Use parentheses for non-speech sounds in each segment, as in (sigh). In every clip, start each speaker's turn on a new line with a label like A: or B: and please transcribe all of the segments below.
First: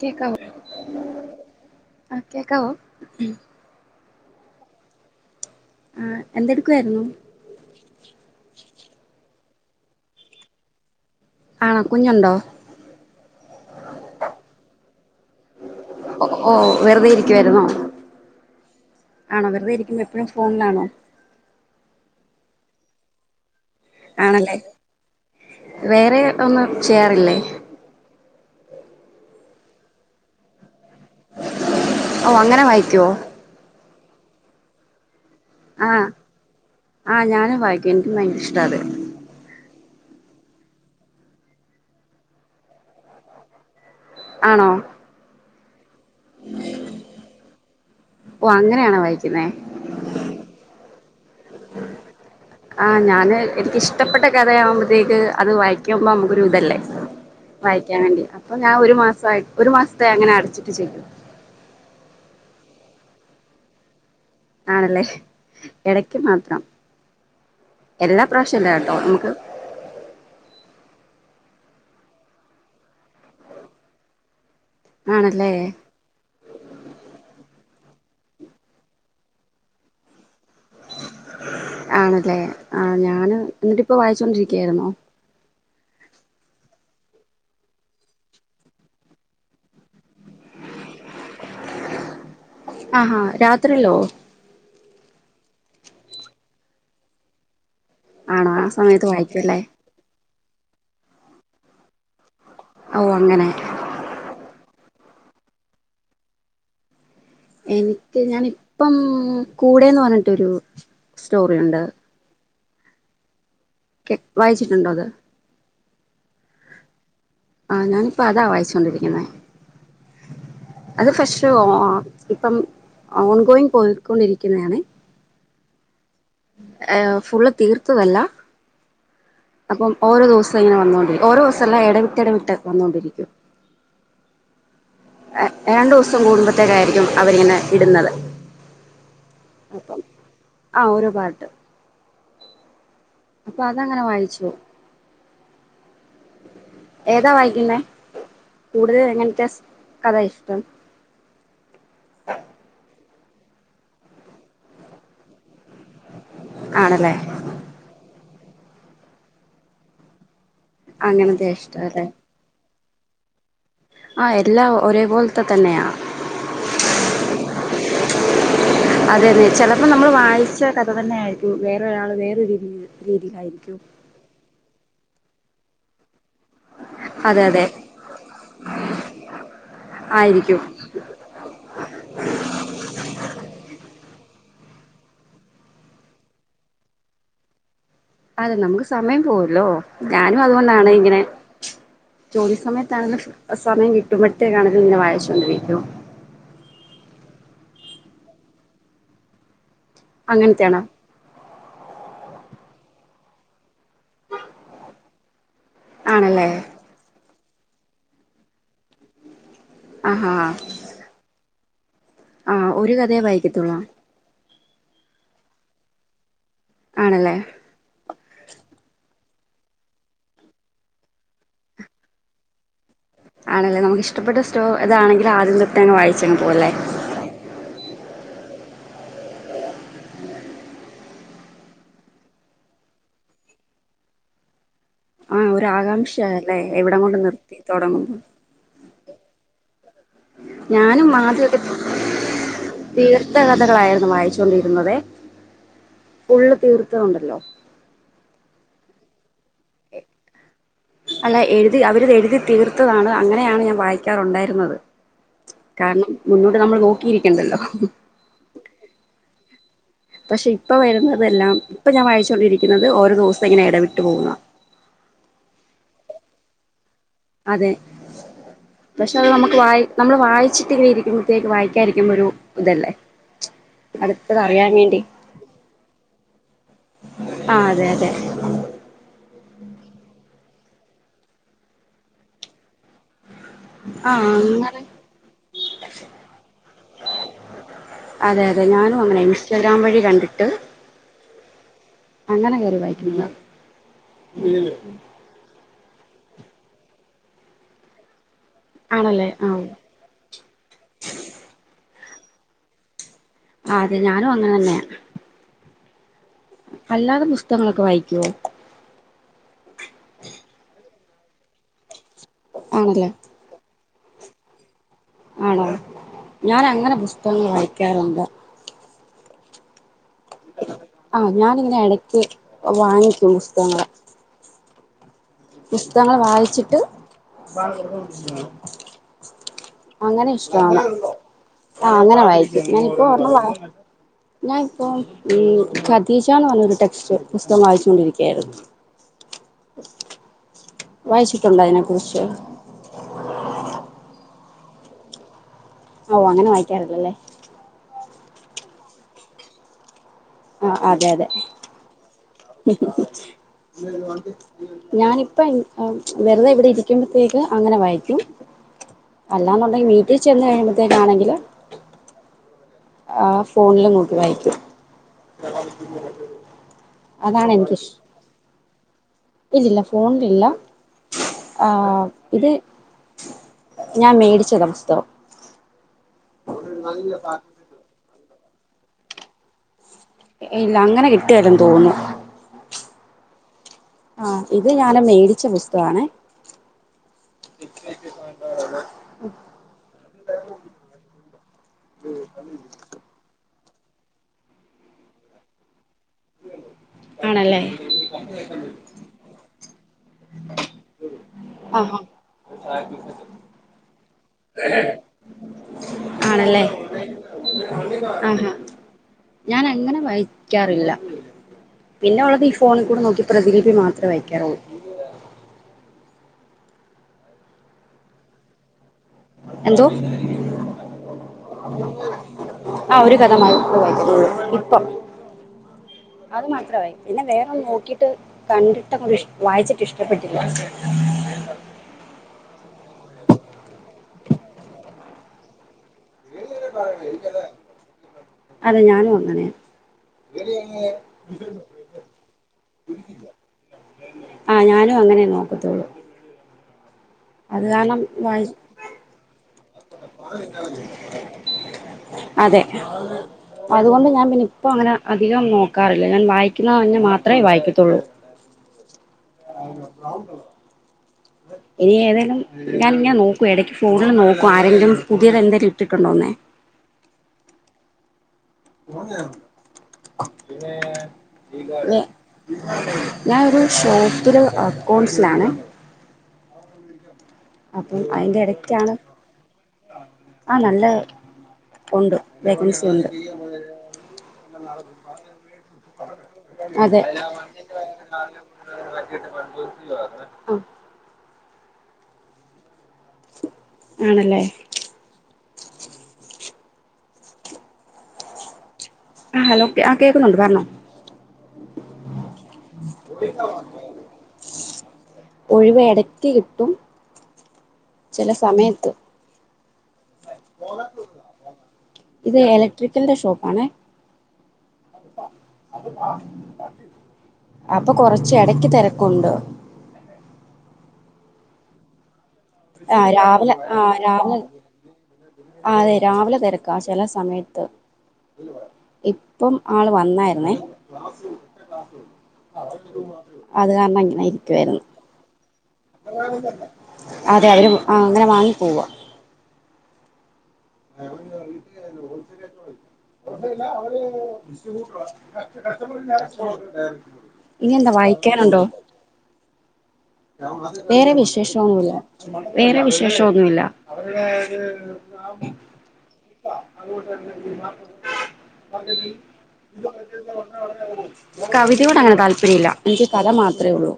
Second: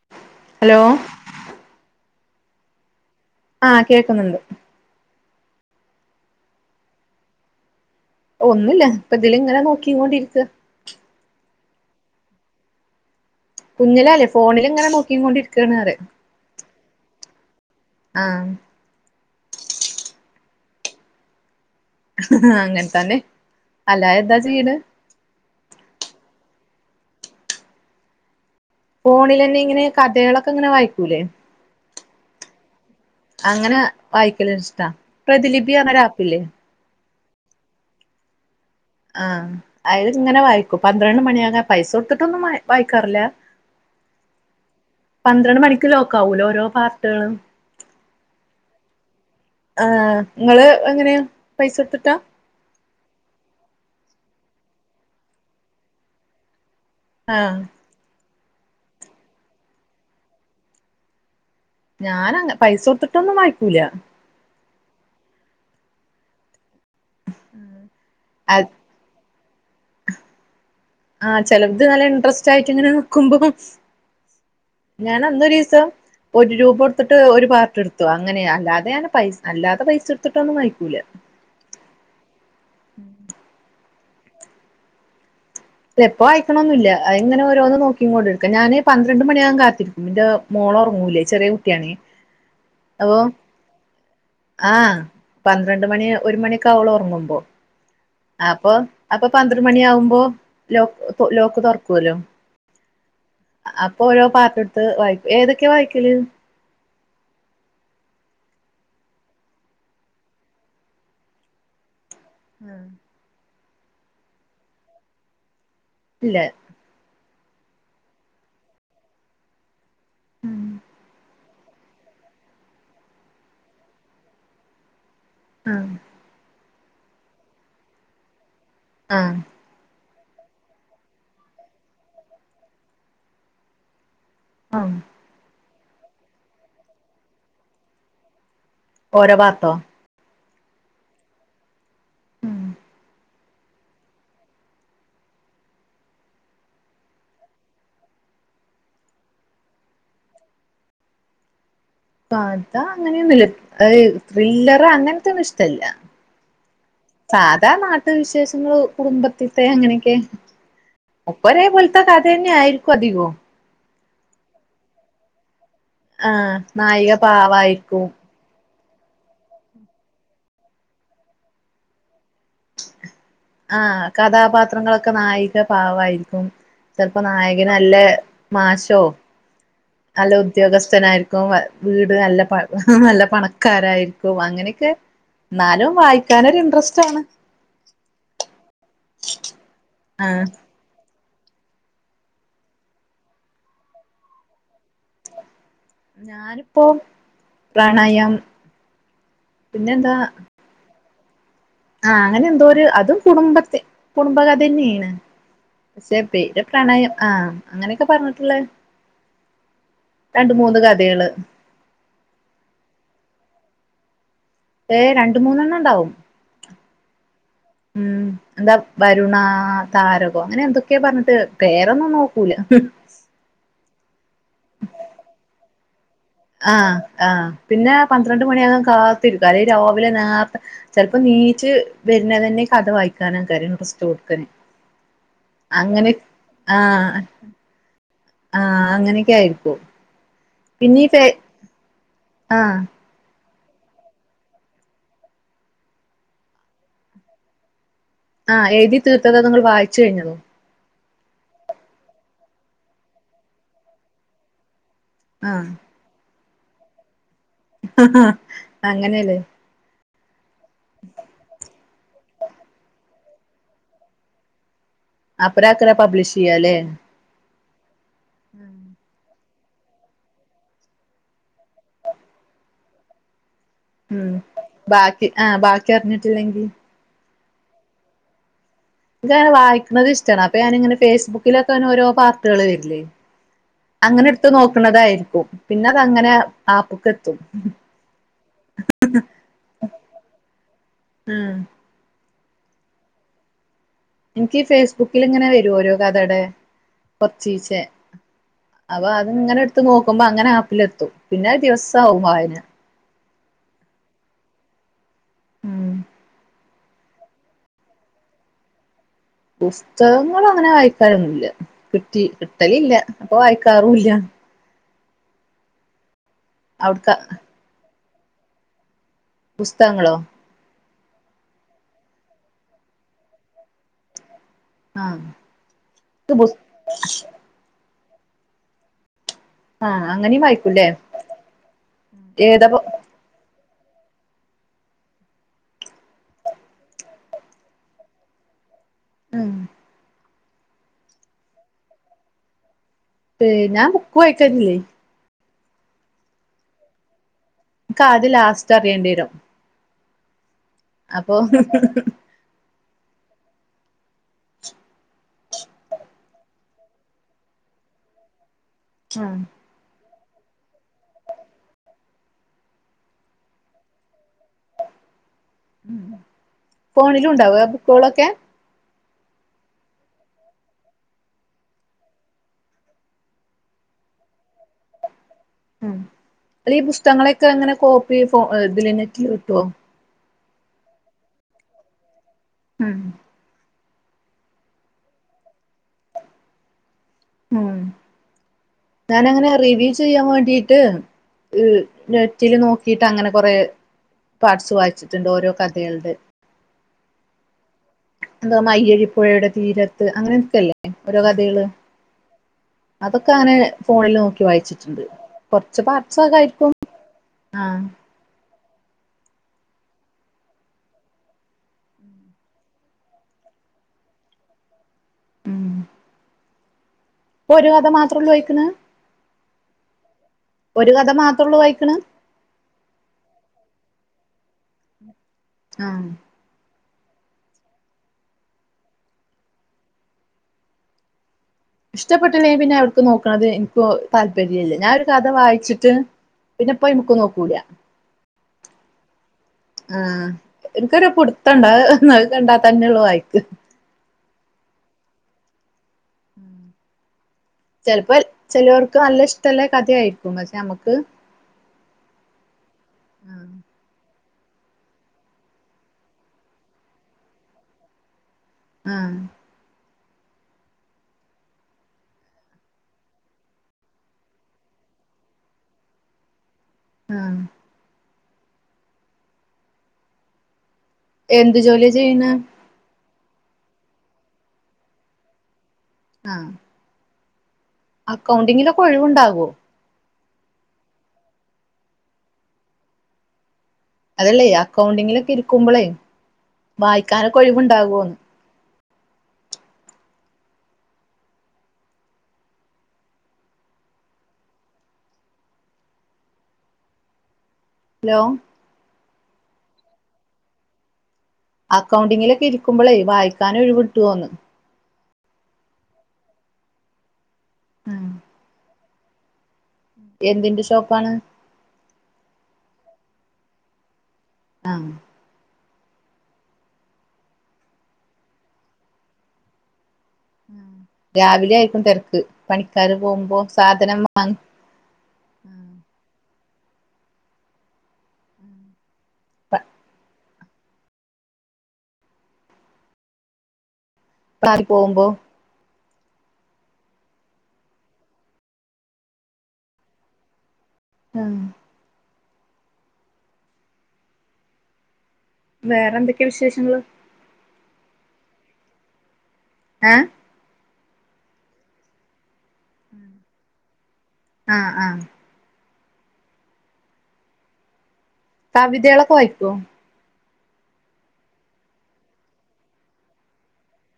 A: കേക്കാവോ
B: ഹലോ
A: ആ കേക്കാവോ
B: ുന്നുണ്ട്
A: ആഹ എന്തെടുക്കുായിരുന്നു
B: അങ്ങനെ നോക്കിോണ്ടിരിക്ക
A: ആണോ കുഞ്ഞുണ്ടോ
B: കുഞ്ഞില അല്ലേ ഫോണിലിങ്ങനെ നോക്കി കൊണ്ടിരിക്കണറ
A: ുന്നോ ആണോ വെറുതെ ഇരിക്കുമ്പോ എപ്പോഴും ഫോണിലാണോ
B: ആ അങ്ങനെ തന്നെ അല്ലാ എന്താ
A: ആണല്ലേ
B: ചെയ്യണ്
A: വേറെ ഒന്നും ചെയ്യാറില്ലേ
B: ഫോണിൽന്നെ ഇങ്ങനെ കഥകളൊക്കെ ഇങ്ങനെ വായിക്കൂലേ
A: ഓ അങ്ങനെ വായിക്കുവോ
B: അങ്ങനെ വായിക്കല ഇഷ്ടാ പ്രതിലിപിങ്ങരെ ആപ്പില്ലേ
A: ആഹ്ഞൻ വായിക്കും എനിക്കും ഭയങ്കരഷ്ട അത്
B: ആഹ അത് ഇങ്ങനെ വായിക്കൂ പന്ത്രണ്ട് മണിയക പൈസ കൊടുത്തിട്ടൊന്നും വായിക്കാറില്ല
A: ആ
B: പന്ത്രണ്ട് മണിക്ക് ലോക്ക ആാവലോ ഓരോ പാർട്ടുകളും
A: ഓ അങ്ങനെയണ വായിച്ച
B: ആ നിങ്ങള് എങ്ങനെയ പൈസ ഇട്ടട്ടാ
A: ആഹ് ഞാാന് എനക്ക്ിഷ്ടപ്പെട്ട കഥയാവുമ്പോഴത്തേക്ക് അത് വായിക്കുമ്പോ നമുക്കൊരു ഇതല്ലേ
B: ആഹ്
A: വായിക്കാൻ വേണ്ടി അപ്പൊ ഞാൻ ഒരു മാസ് ഒരു മാസത്തെ അങ്ങനെ അടച്ചിട്ട് ചെയ്യും
B: ഞാൻ പൈസ കൊടുത്തിട്ടൊന്നും വായിക്കൂല
A: ആണല്ലേ ഇടക്ക് മാത്രം എല്ലാ പ്രാവശ്യംല്ല കേട്ടോ നമക്ക്
B: ആഹ് ചെത് നല്ല ഇൻറ്രസ്റ്റ് ആയിട്ട് ഇങ്ങനെ നോക്കുമ്പോം ഞാൻ
A: ആണല്ലേ
B: അന്നരു ദിവസം ഒരു രൂപ കൊടുത്തിട്ട് ഒരു പാർട്ട് എടുത്ത അങ്ങനെ അല്ലാതെഞാൻ പൈ അല്ലാതെ പൈസ എടുത്തിട്ട്
A: ആണല്ലേ ആഹ ഞാന് എന്നിട്ട് ഇപ്പ വായിച്ചോൊണ്ടിരിക്കയായിുന്നോ
B: ഇല്ല എപ്പ വായിക്കണൊന്നുംില്ല അ ഇങ്ങനെ ഓരോന്ന് നോക്കിങ്ങോട്ട എടുക്ക ഞാന് പന്ത്രണ്ട് മണിയകൻ കാത്തിരിക്കും മ്മള ഉറങ്ങൂല്ലേ ചെറിയ കുട്ടിയാണ്
A: ആഹാ രാത്രില്ലോ
B: ആഹ് പന്ത്രണ്ട് മണി ഒരു മണിക്കാവള ഉറങ്ങുമ്പോ
A: ആണോ ആ
B: അപ്പൊ
A: സമയത്ത്
B: അപ്പൊ
A: വായിക്കുംല്ലേ
B: പന്ത്ര മണി ആകുമ്പോ ലോക്ക് ലോക്ക് തുറക്കല്ലോ
A: ഓ അങ്ങനെ
B: അപ്പൊ ഓരോ പാർട്ടി വായി ഏതൊക്കെ വായിക്കല്
A: എനിക്ക് ഞാനിപ്പം കൂടെന്ന് പറഞ്ഞിട്ടരു സ്റ്റോറുണ്ട്
B: ഉം
A: വായിച്ചിട്ടുണ്ടോ അത്
B: ഇല്ല
A: ആഹ ഞാനിപ്പോ അതാ വായിച്ചോൊണ്ടിരിക്കുന്നേ അത് ഫ്രഷ ഇപ്പം ഓൺഗോയിങ് പോയിക്കൊണ്ടിരിക്കുന്നതണേ
B: ആഹ
A: ഫുള് തീർത്തതല്ല
B: ആഹ
A: അപ്പം ഓരോ ദിവസം ഇങ്ങനെ വന്നോൊണ്ടരിക്ക ഓരോ ദിവസംല്ലാം ഇടവിട്ട ഇടവി വിട്ട് വന്നുകൊണ്ടിരിക്കും
B: ആഹ
A: രണ്ടു ദിവസം കൂടുമ്പത്ത കാര്യം അവരിങ്ങനെ ഇടുന്നത്
B: ഓരഭാത്തോ
A: ആഹ ഒര ഭാഗത്ത്
B: ഉം
A: അപ്പൊ അതങ്ങനെ വാങ്ങിച്ചു ഏതാ വായിക്കുന്ന കൂടുതൽ എങ്ങനത്തെ കഥ ഇഷ്ടം
B: അതാ അങ്ങനെയൊന്നുമ ഇ ത്രില്ലർ അങ്ങനത്തെൊന്നും ഇഷ്ട
A: ആണല്ലേ
B: സാധാ നാട്ടു വിശേഷ കുടുംബത്തിത്തെ അങ്ങനെയൊക്കെ
A: അങ്ങനത്തെ
B: ഒപ്പരേ പോലത്തെ
A: ഇഷ്ടല്ലേ
B: കഥ തന്നെ ആയിും അതിികോ
A: ആ എല്ലാ ഒരേ പോോലത്തെ തന്നെയാ
B: ആ നായിക പാവായിരിക്കും
A: അതെ അതെ ചെിലപ്പോ നമ്മൾ വായിച്ച കഥ തന്നെ ആയിരിക്കും വേറൊരാള് വേറൊ രീതി രീതിയിലായിരിക്കും
B: ആഹ കഥാപാത്രങ്ങളൊക്കെ നായിക പാവമായിരിക്കും ചെറപ്പോ
A: അതെ അതെ
B: നായകന് നല്ല മാഷോ നല്ല
A: ആയിരിക്കും
B: ഉദ്യോഗസ്ഥനായിരിക്കും വീട് നല്ല നല്ല പണക്കാരായിരിക്കും അങ്ങനെ എന്നാലും വായിക്കാനൊരു ഇൻട്രസ്റ്റ് ആണ്
A: അതെ നമുക്ക് സമയം പോവല്ലോ ഞാനും
B: ആഹ്
A: അതുകൊണ്ടാണ് ഇങ്ങനെ ജോലി സമയത്താണെങ്കും സമയം കിട്ടുമ്പോഴത്തേക്കാണെങ്കിലും ഇങ്ങനെ വായിച്ചോണ്ടിരിക്കും
B: ഞാനിപ്പോൾ പ്രണയം പിന്നെ എന്താ
A: അങ്ങനത്തെയാണോ
B: ആഹ അങ്ങനെ എന്തോ ഒരു അതും കുടുംബത്തി കുടുംബകഥ തന്നെയാണ് പക്ഷെ
A: ആണല്ലേ
B: പേര് പ്രണയം ആഹ് അങ്ങനെയൊക്കെ പറഞ്ഞിട്ടുള്ള
A: ആഹാ
B: രണ്ട് മൂന്ന് കഥകള്
A: ആ ഒരു കഥയെ വായിക്കത്തോളാ
B: ഏയ് രണ്ട് മൂന്നെണ്ണം ഉണ്ടാവും
A: ആണല്ലേ
B: ഉം എന്താ കരുണ താരകോ അങ്ങനെ എന്തൊക്കെയാ പറഞ്ഞിട്ട് പേരൊന്നും നോക്കൂല
A: ആണല്ലേ നമുക്ക് ഇഷ്ടപ്പെട്ട സ്റ്റോ അതാണെങ്കില ആദ്യം തൊട്ട് അങ്ങ് വായിക്കു
B: ആ ആ പിന്നെ പന്ത്രണ്ട് മണിയാകാൻ കാത്തിരിക്കും അല്ലെ രാവിലെ നേരത്തെ ചെലപ്പോ നീച്ച് വരുന്ന തന്നെ കഥ വായിക്കും ി (unintelligible) ക്കാന കര സ്റ്റ് കൊടുക്കനെ
A: ആഹ് ഒരു ആകാംക്ഷയല്ലേ എവിടം കൊണ്ട്
B: ആഹ്
A: നിർത്തി തുടങ്ങും
B: ആഹ് അങ്ങനെയൊക്കെ ആയിരിക്കും പിന്നെ ഈ
A: ഞാനും
B: പേ
A: ആദ്യമെക്കെ
B: ആഹ്
A: തീർ കഥകളായിരുന്നു വായിച്ചൊണ്ടിരുന്നത് ഫുള്ള് തീർത്തുന്നുണ്ടല്ലോ
B: ആഹ് എഴുതി തീർത്തതാ നിങ്ങൾ വായിച്ചു കഴിഞ്ഞതോ
A: അല്ല എഴുതി അവരിത് എഴുതി തീർത്തതാണ് അങ്ങനെയാണ് ഞാൻ വായിക്കാറുണ്ടായിരുന്നത്
B: ആഹ്
A: കാരണം മുന്നോട്ട് നമ്മൾ നോക്കി ഇരിക്കും
B: ഹ ഹാ അങ്ങനെയല്ലേ
A: പക്ഷെ ഇപ്പൊ വരുന്നതെല്ലാം ഇപ്പൊ ഞാൻ വായിച്ചോണ്ടിരിക്കുന്നത് ഓരോ ദിവസം ഇങ്ങനെ ഇടവിട്ടു പോകുന്ന (inaudible)
B: അപ്പറം അക്കര പബ്ലിഷ് ചെയ്യാലേ
A: അതെ
B: ഉം
A: പക്ഷെ അത് നമുക്ക് വായി നമ്മള് വായിച്ചിട്ട് ഇങ്ങനെ ഇരിക്കുമ്പോഴത്തേക്ക് വായിക്കാതിരിക്കുമ്പോ ഒരു ഇതല്ലേ
B: ഉം
A: അടുത്തത് അറിയാൻ വേണ്ടി
B: ബാക്കി ആഹ് ബാക്കി അറിഞ്ഞിട്ടില്ലെങ്കിൽ
A: ആ അതെ അതെ
B: എനക്ക്നെ വായിക്കുന്നത് ഇഷ്ടമാണ് അപ്പൊ ഞാനിങ്ങനെ ഫേസ്ബുക്കിലൊക്കെ ഓരോ പാർട്ടുകൾ വരില്ലേ അങ്ങനെ എടുത്ത് നോക്കണതായിരിക്കും പിന്നെ അത് അങ്ങനെ ആപ്പക്കെത്തും
A: അതെ അതെ ഞാനും അങ്ങനെ ഇൻസ്റ്റഗ്രാം വഴി കണ്ടിട്ട്
B: ഉം
A: അങ്ങനെ കേറി വായിക്കുന്നതാ
B: എനിക്ക് ഫേസ്ബുക്കിൽ ഇങ്ങനെ വരും ഓരോ കഥയുടെ കൊറച്ചീച്ച അപ്പൊ
A: ആണല്ലേ
B: അത് ഇങ്ങനെ
A: ആഹ്
B: എടുത്ത് നോക്കുമ്പോ അങ്ങനെ ആപ്പിലെത്തും പിന്നെ ദിവസ ആവും വായന
A: ആ അതെ ഞാനും അങ്ങനെ തന്നെയാണ്
B: ഉം
A: അല്ലാതെ പുസ്തകങ്ങളൊക്കെ വായിക്കുവോ
B: പുസ്തകങ്ങൾ അങ്ങനെ വായിക്കാനൊന്നുമില്ല കിട്ടി കിട്ടലില്ല
A: ആണല്ലേ
B: അപ്പൊ വായിക്കാറുമില്ല ഞാ
A: ആണോ ഞാൻ അങ്ങനെ
B: അവിടുത്തെ
A: പുസ്തകങ്ങൾ വായിക്കാറുണ്ട്
B: പുസ്തകങ്ങളോ
A: ആഹ് ഞാനിങ്ങനെ ഇടയ്ക്ക് വാങ്ങിക്കും പുസ്തകങ്ങള്
B: ആഹ്
A: പുസ്തകങ്ങൾ വായിച്ചിട്ട്
B: ആഹ്
A: അങ്ങനെ
B: അങ്ങനെയും
A: ഇഷ്ടാണ്
B: വായിക്കൂല്ലേ
A: ആ അങ്ങനെ വായിക്കും
B: ഏതാപ്പ
A: ഞാനിപ്പോ ഒരണ്ണം വായി (inaudible) ഞാനിപ്പോ ഖതീജാന്ന് പറത്തെരു ടെക്സ്റ്റ് പുസ്തകം വായിച്ചു കൊണ്ടിരിക്കയായിരുന്നു
B: മ്
A: വായിച്ചിട്ടുണ്ടോ അതിനെ കുുറിച്ച്
B: പ ഞാൻ ബുക്ക് വായിചേരുന്നില്ലേ
A: ഓ അങ്ങനെ വായിക്കാറില്ലല്ലേ
B: അത് ലാസ്റ്റ് അറിയേണ്ടി വരും അപ്പൊ
A: (inaudible) ഞാനിപ്പ വെറുതെ ഇവിടെ ഇരിക്കുമ്പോഴത്തേക്ക് അങ്ങനെ വായിക്കും
B: ആഹ്
A: അല്ലാെന്നുണ്ടെങ്കി വീട്ടിൽ ചെന്ന് കഴിയുമ്പോത്തേക്കാണെങ്കില് ആ ഫോണില് നോക്കി വായിക്കൂ
B: ഫോണിലും
A: അതാണ്
B: ഉണ്ടാവോ
A: എനിക്കിഷ്
B: ബുക്കുകളൊക്കെ
A: ഇല്ലല്ല ഫോണിലില്ല ആ ഇത് ഞാൻ മേടിച്ചത് പുസ്തകം
B: ഉ അല്ല ഈ പുസ്തകങ്ങളെയൊക്കെ എങ്ങനെ കോപ്പി ഇതില നെറ്റില് കിട്ടുവോ
A: ഇല്ല അങ്ങനെ കിട്ടുവാലും തോന്നുന്നു
B: ഉം
A: ആ ഇത് ഞാന മേടിച്ച പുസ്തകണെ
B: ഉം ഞാന അങ്ങനെ റിവ്യൂ ചെയ്യാൻ വേണ്ടീട്ട് നെറ്റില് നോക്കിയിട്ട് അങ്ങനെ കൊറെ പാട്്സ് വായിച്ചിട്ടുണ്ട് ഓരോ കഥകളുടെ
A: ആണല്ലേ
B: എന്ത അയ്യരിിപ്പുഴയുടെ തീരത്ത് അങ്ങനെയൊക്കെയല്ലേ ഓരോ കഥകള്
A: (unintelligible)
B: അതൊക്കെ അങ്ങനെ ഫോണിൽ നോക്കി വായിച്ചിട്ടുണ്ട് കൊറച്ച് പാർട്സൊക്കെ
A: ആണല്ലേ
B: ആയിരിക്കും ആഹ്
A: ആഹാ ഞാൻ അങ്ങനെ വായിക്കാറില്ല പിന്നെ ഉള്ളത് ഈ ഫോണിൽ കൂടെ നോക്കി പ്രതിലിപ്പി മാത്രമേ വയ്ക്കാറുള്ള
B: ഉം ഇപ്പൊ ഒരു കഥ മാത്രള്ളൂ വായിക്കിന്
A: എന്തോ
B: ഒരു കഥ മാത്രള്ളൂ വായിക്കണ്
A: ആ ഒരു കഥ മാത്ര (unintelligible) ഇപ്പം
B: ആഹ്
A: അത് മാത്രമായി പിന്നെ വേറൊന്നും നോക്കിട്ട് കണ്ടിട്ട് വായിച്ചിട്ട് ഇഷ്ടപ്പെട്ടില്ല
B: ഇഷ്ടപ്പെട്ടില്ലെ പിന്നെ അവർക്ക് നോക്കണത് എനിക്ക് താല്പര്യ ഇല്ല ഞാനൊരു കഥ വായിച്ചിട്ട് പിന്നെപ്പോ അയ്മക്ക് നോക്കൂല
A: അതെ ഞാനും അങ്ങനെ
B: ആഹ് എനിക്കൊരു പുടുത്തണ്ട് ആ കണ്ടാ തന്നെള്ളു വായിക്ക്
A: ആ ഞാനും അങ്ങനെ നോക്കത്തുള്ളൂ അത് കാരണം
B: ചെലപ്പോ
A: വായി
B: ചെലോർക്ക് നല്ല ഇഷ്ടെല്ല കഥായ്ക്കും പഷെ അമ്മക്ക്
A: അതെ അതുകൊണ്ട് ഞാൻ പിന്ന ഇപ്പ അങ്ങനെ അധികം നോക്കാറില്ല ഞാൻ വായിക്കുന്ന തന്നെ മാത്രമേ വായിക്കത്തുള്ളൂ
B: ആഹ്
A: (unintelligible) ഇനി ഏതേലും ഞാനിങ്ങൻ നോക്കൂ എടക്ക് ഫോണിൽ നോക്കൂ ആരെങ്കിലും പുതിയത് എന്തേലും ഇട്ടിട്ടുണ്ടോന്നേ
B: ആഹ്
A: (unintelligible) (inaudible)
B: എന്ത് ജോലിയാ ചെയ്യണെ
A: ഞാനൊരു ഷോപ്പില് അക്കൗണ്ട്സിലാണേ
B: ആഹ്
A: അപ്പൊ
B: അക്കൗണ്ടിങ്ങിലൊക്കെ
A: അയ്ന്റെടക്കാണ്
B: ഒഴിവുണ്ടാകോ
A: ആ നല്ല ഒണ്ട് വേക്കെൻസി ഒണ്ട്
B: അതല്ലേ അക്കൗണ്ടിങ്ങിലൊക്കെ ഇരിക്കുമ്പളേ
A: അതെ
B: വായിക്കാനൊക്കെ ഒഴിവുണ്ടാകോന്ന്
A: അ ആണല്ലേ
B: ഹലോ
A: ആ ഹലോ ആ കേക്കുന്നുണ്ട് പർഞ്ഞോ
B: അക്കൗണ്ടിങ്ങിലൊക്കെ ഇരിക്കുമ്പളേ വായിക്കാനും ഒഴിവിട്ട്വോന്ന്
A: ഒഴിവെടക്ക് കിട്ടും ചെലസമയത്ത്
B: എന്തിന്റെ ഷോപ്പാണ്.
A: (unintelligible) ട്രിക്കലിന്റെ ഷോപ്പാണേ
B: ആ
A: അപ്പൊ കൊറച്ച് എടക്ക് തെരക്കുണ്ട്
B: രാവിലെ ആയിക്കും തെരക്ക്
A: ആ രാവിലെ ആ രാവിലെ ആ അതെ രാവിലെ തെര ക്കാ ചെല സമയത്ത് ഇപ്പം
B: വാ
A: ആൾ വന്നായിരുന്നെ അത് കാര്ണ
B: കാറിപോമ്പോ
A: അതെ അവര് ആ അങ്ങനെ വാങ്ങി പോവാ ീ (unintelligible) ഹോസൽ (unintelligible) ആക്ക അവ (unintelligible) ബിസി ട്ട
B: വേറെ എന്തൊക്കെയാ വിശേഷങ്ങള്
A: ഇനിയെന്താ വായിക്കാനുണ്ടോ
B: ഏ
A: വേറെ വിശേശോന്നുല്ല വേറെ വിശേഷോന്നുല്ല
B: ആ ആ
A: അ (unintelligible)
B: കവിതേളൊക്കെ വായിക്കോ
A: കവിതയോടങ്ങനെ താല്പര്യല്ല എനിക്ക് കഥ മാത്രേയുള്ളൂ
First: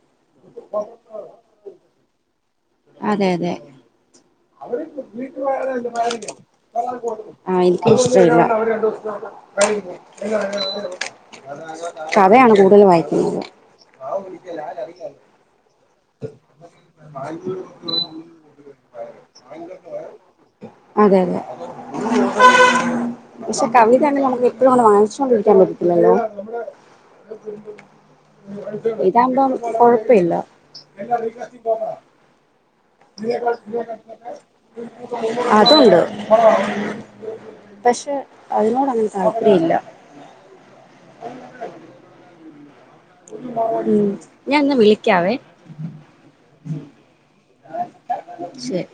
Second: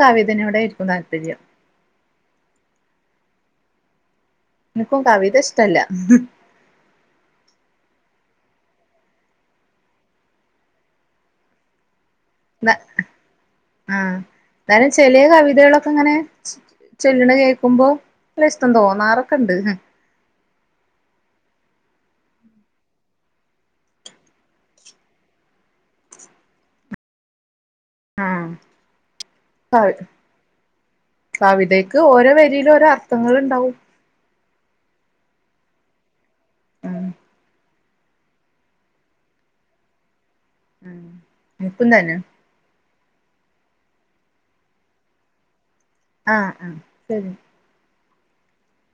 B: കവിതനോടെയിരിക്കും താല്പര്യം
A: അതെയതെ ആ
B: എനിക്കും കവിത ഇഷ്ടല്ല
A: ഇഷ്ടവില്ല യാണ് കൂടുതൽ വായിക്കുന്നത്
B: ആ ന്തായാലും ചെലെ കവിതേളൊക്കെങ്ങനെ ചെല്ല്ണെ കേക്കുമ്പോ (unintelligible) തോന്നാറൊക്കെ ഉണ്ട്
A: അതെയതെ വായിച്ചുകൊണ്ടിരിക്കാൻ പറ്റത്തില്ലല്ലോ ഇതാകുമ്പം
B: ആ
A: കൊഴപ്പമില്ല
B: കവിതയ്ക്ക് ഓരോ വരിയിലും ഓരോ അർത്ഥങ്ങൾ ഉണ്ടാവും
A: അതുണ്ട്
B: ഉം
A: പക്ഷെ അതിനോട് അങ്ങനെ താല്പര്യമില്ല
B: ഉം എനിക്കും തന്നെ
A: ഉം ഞാൻ എന്നാ വിളിക്കാവേ
B: ആഹ് ആഹ് ശരി
A: ശരി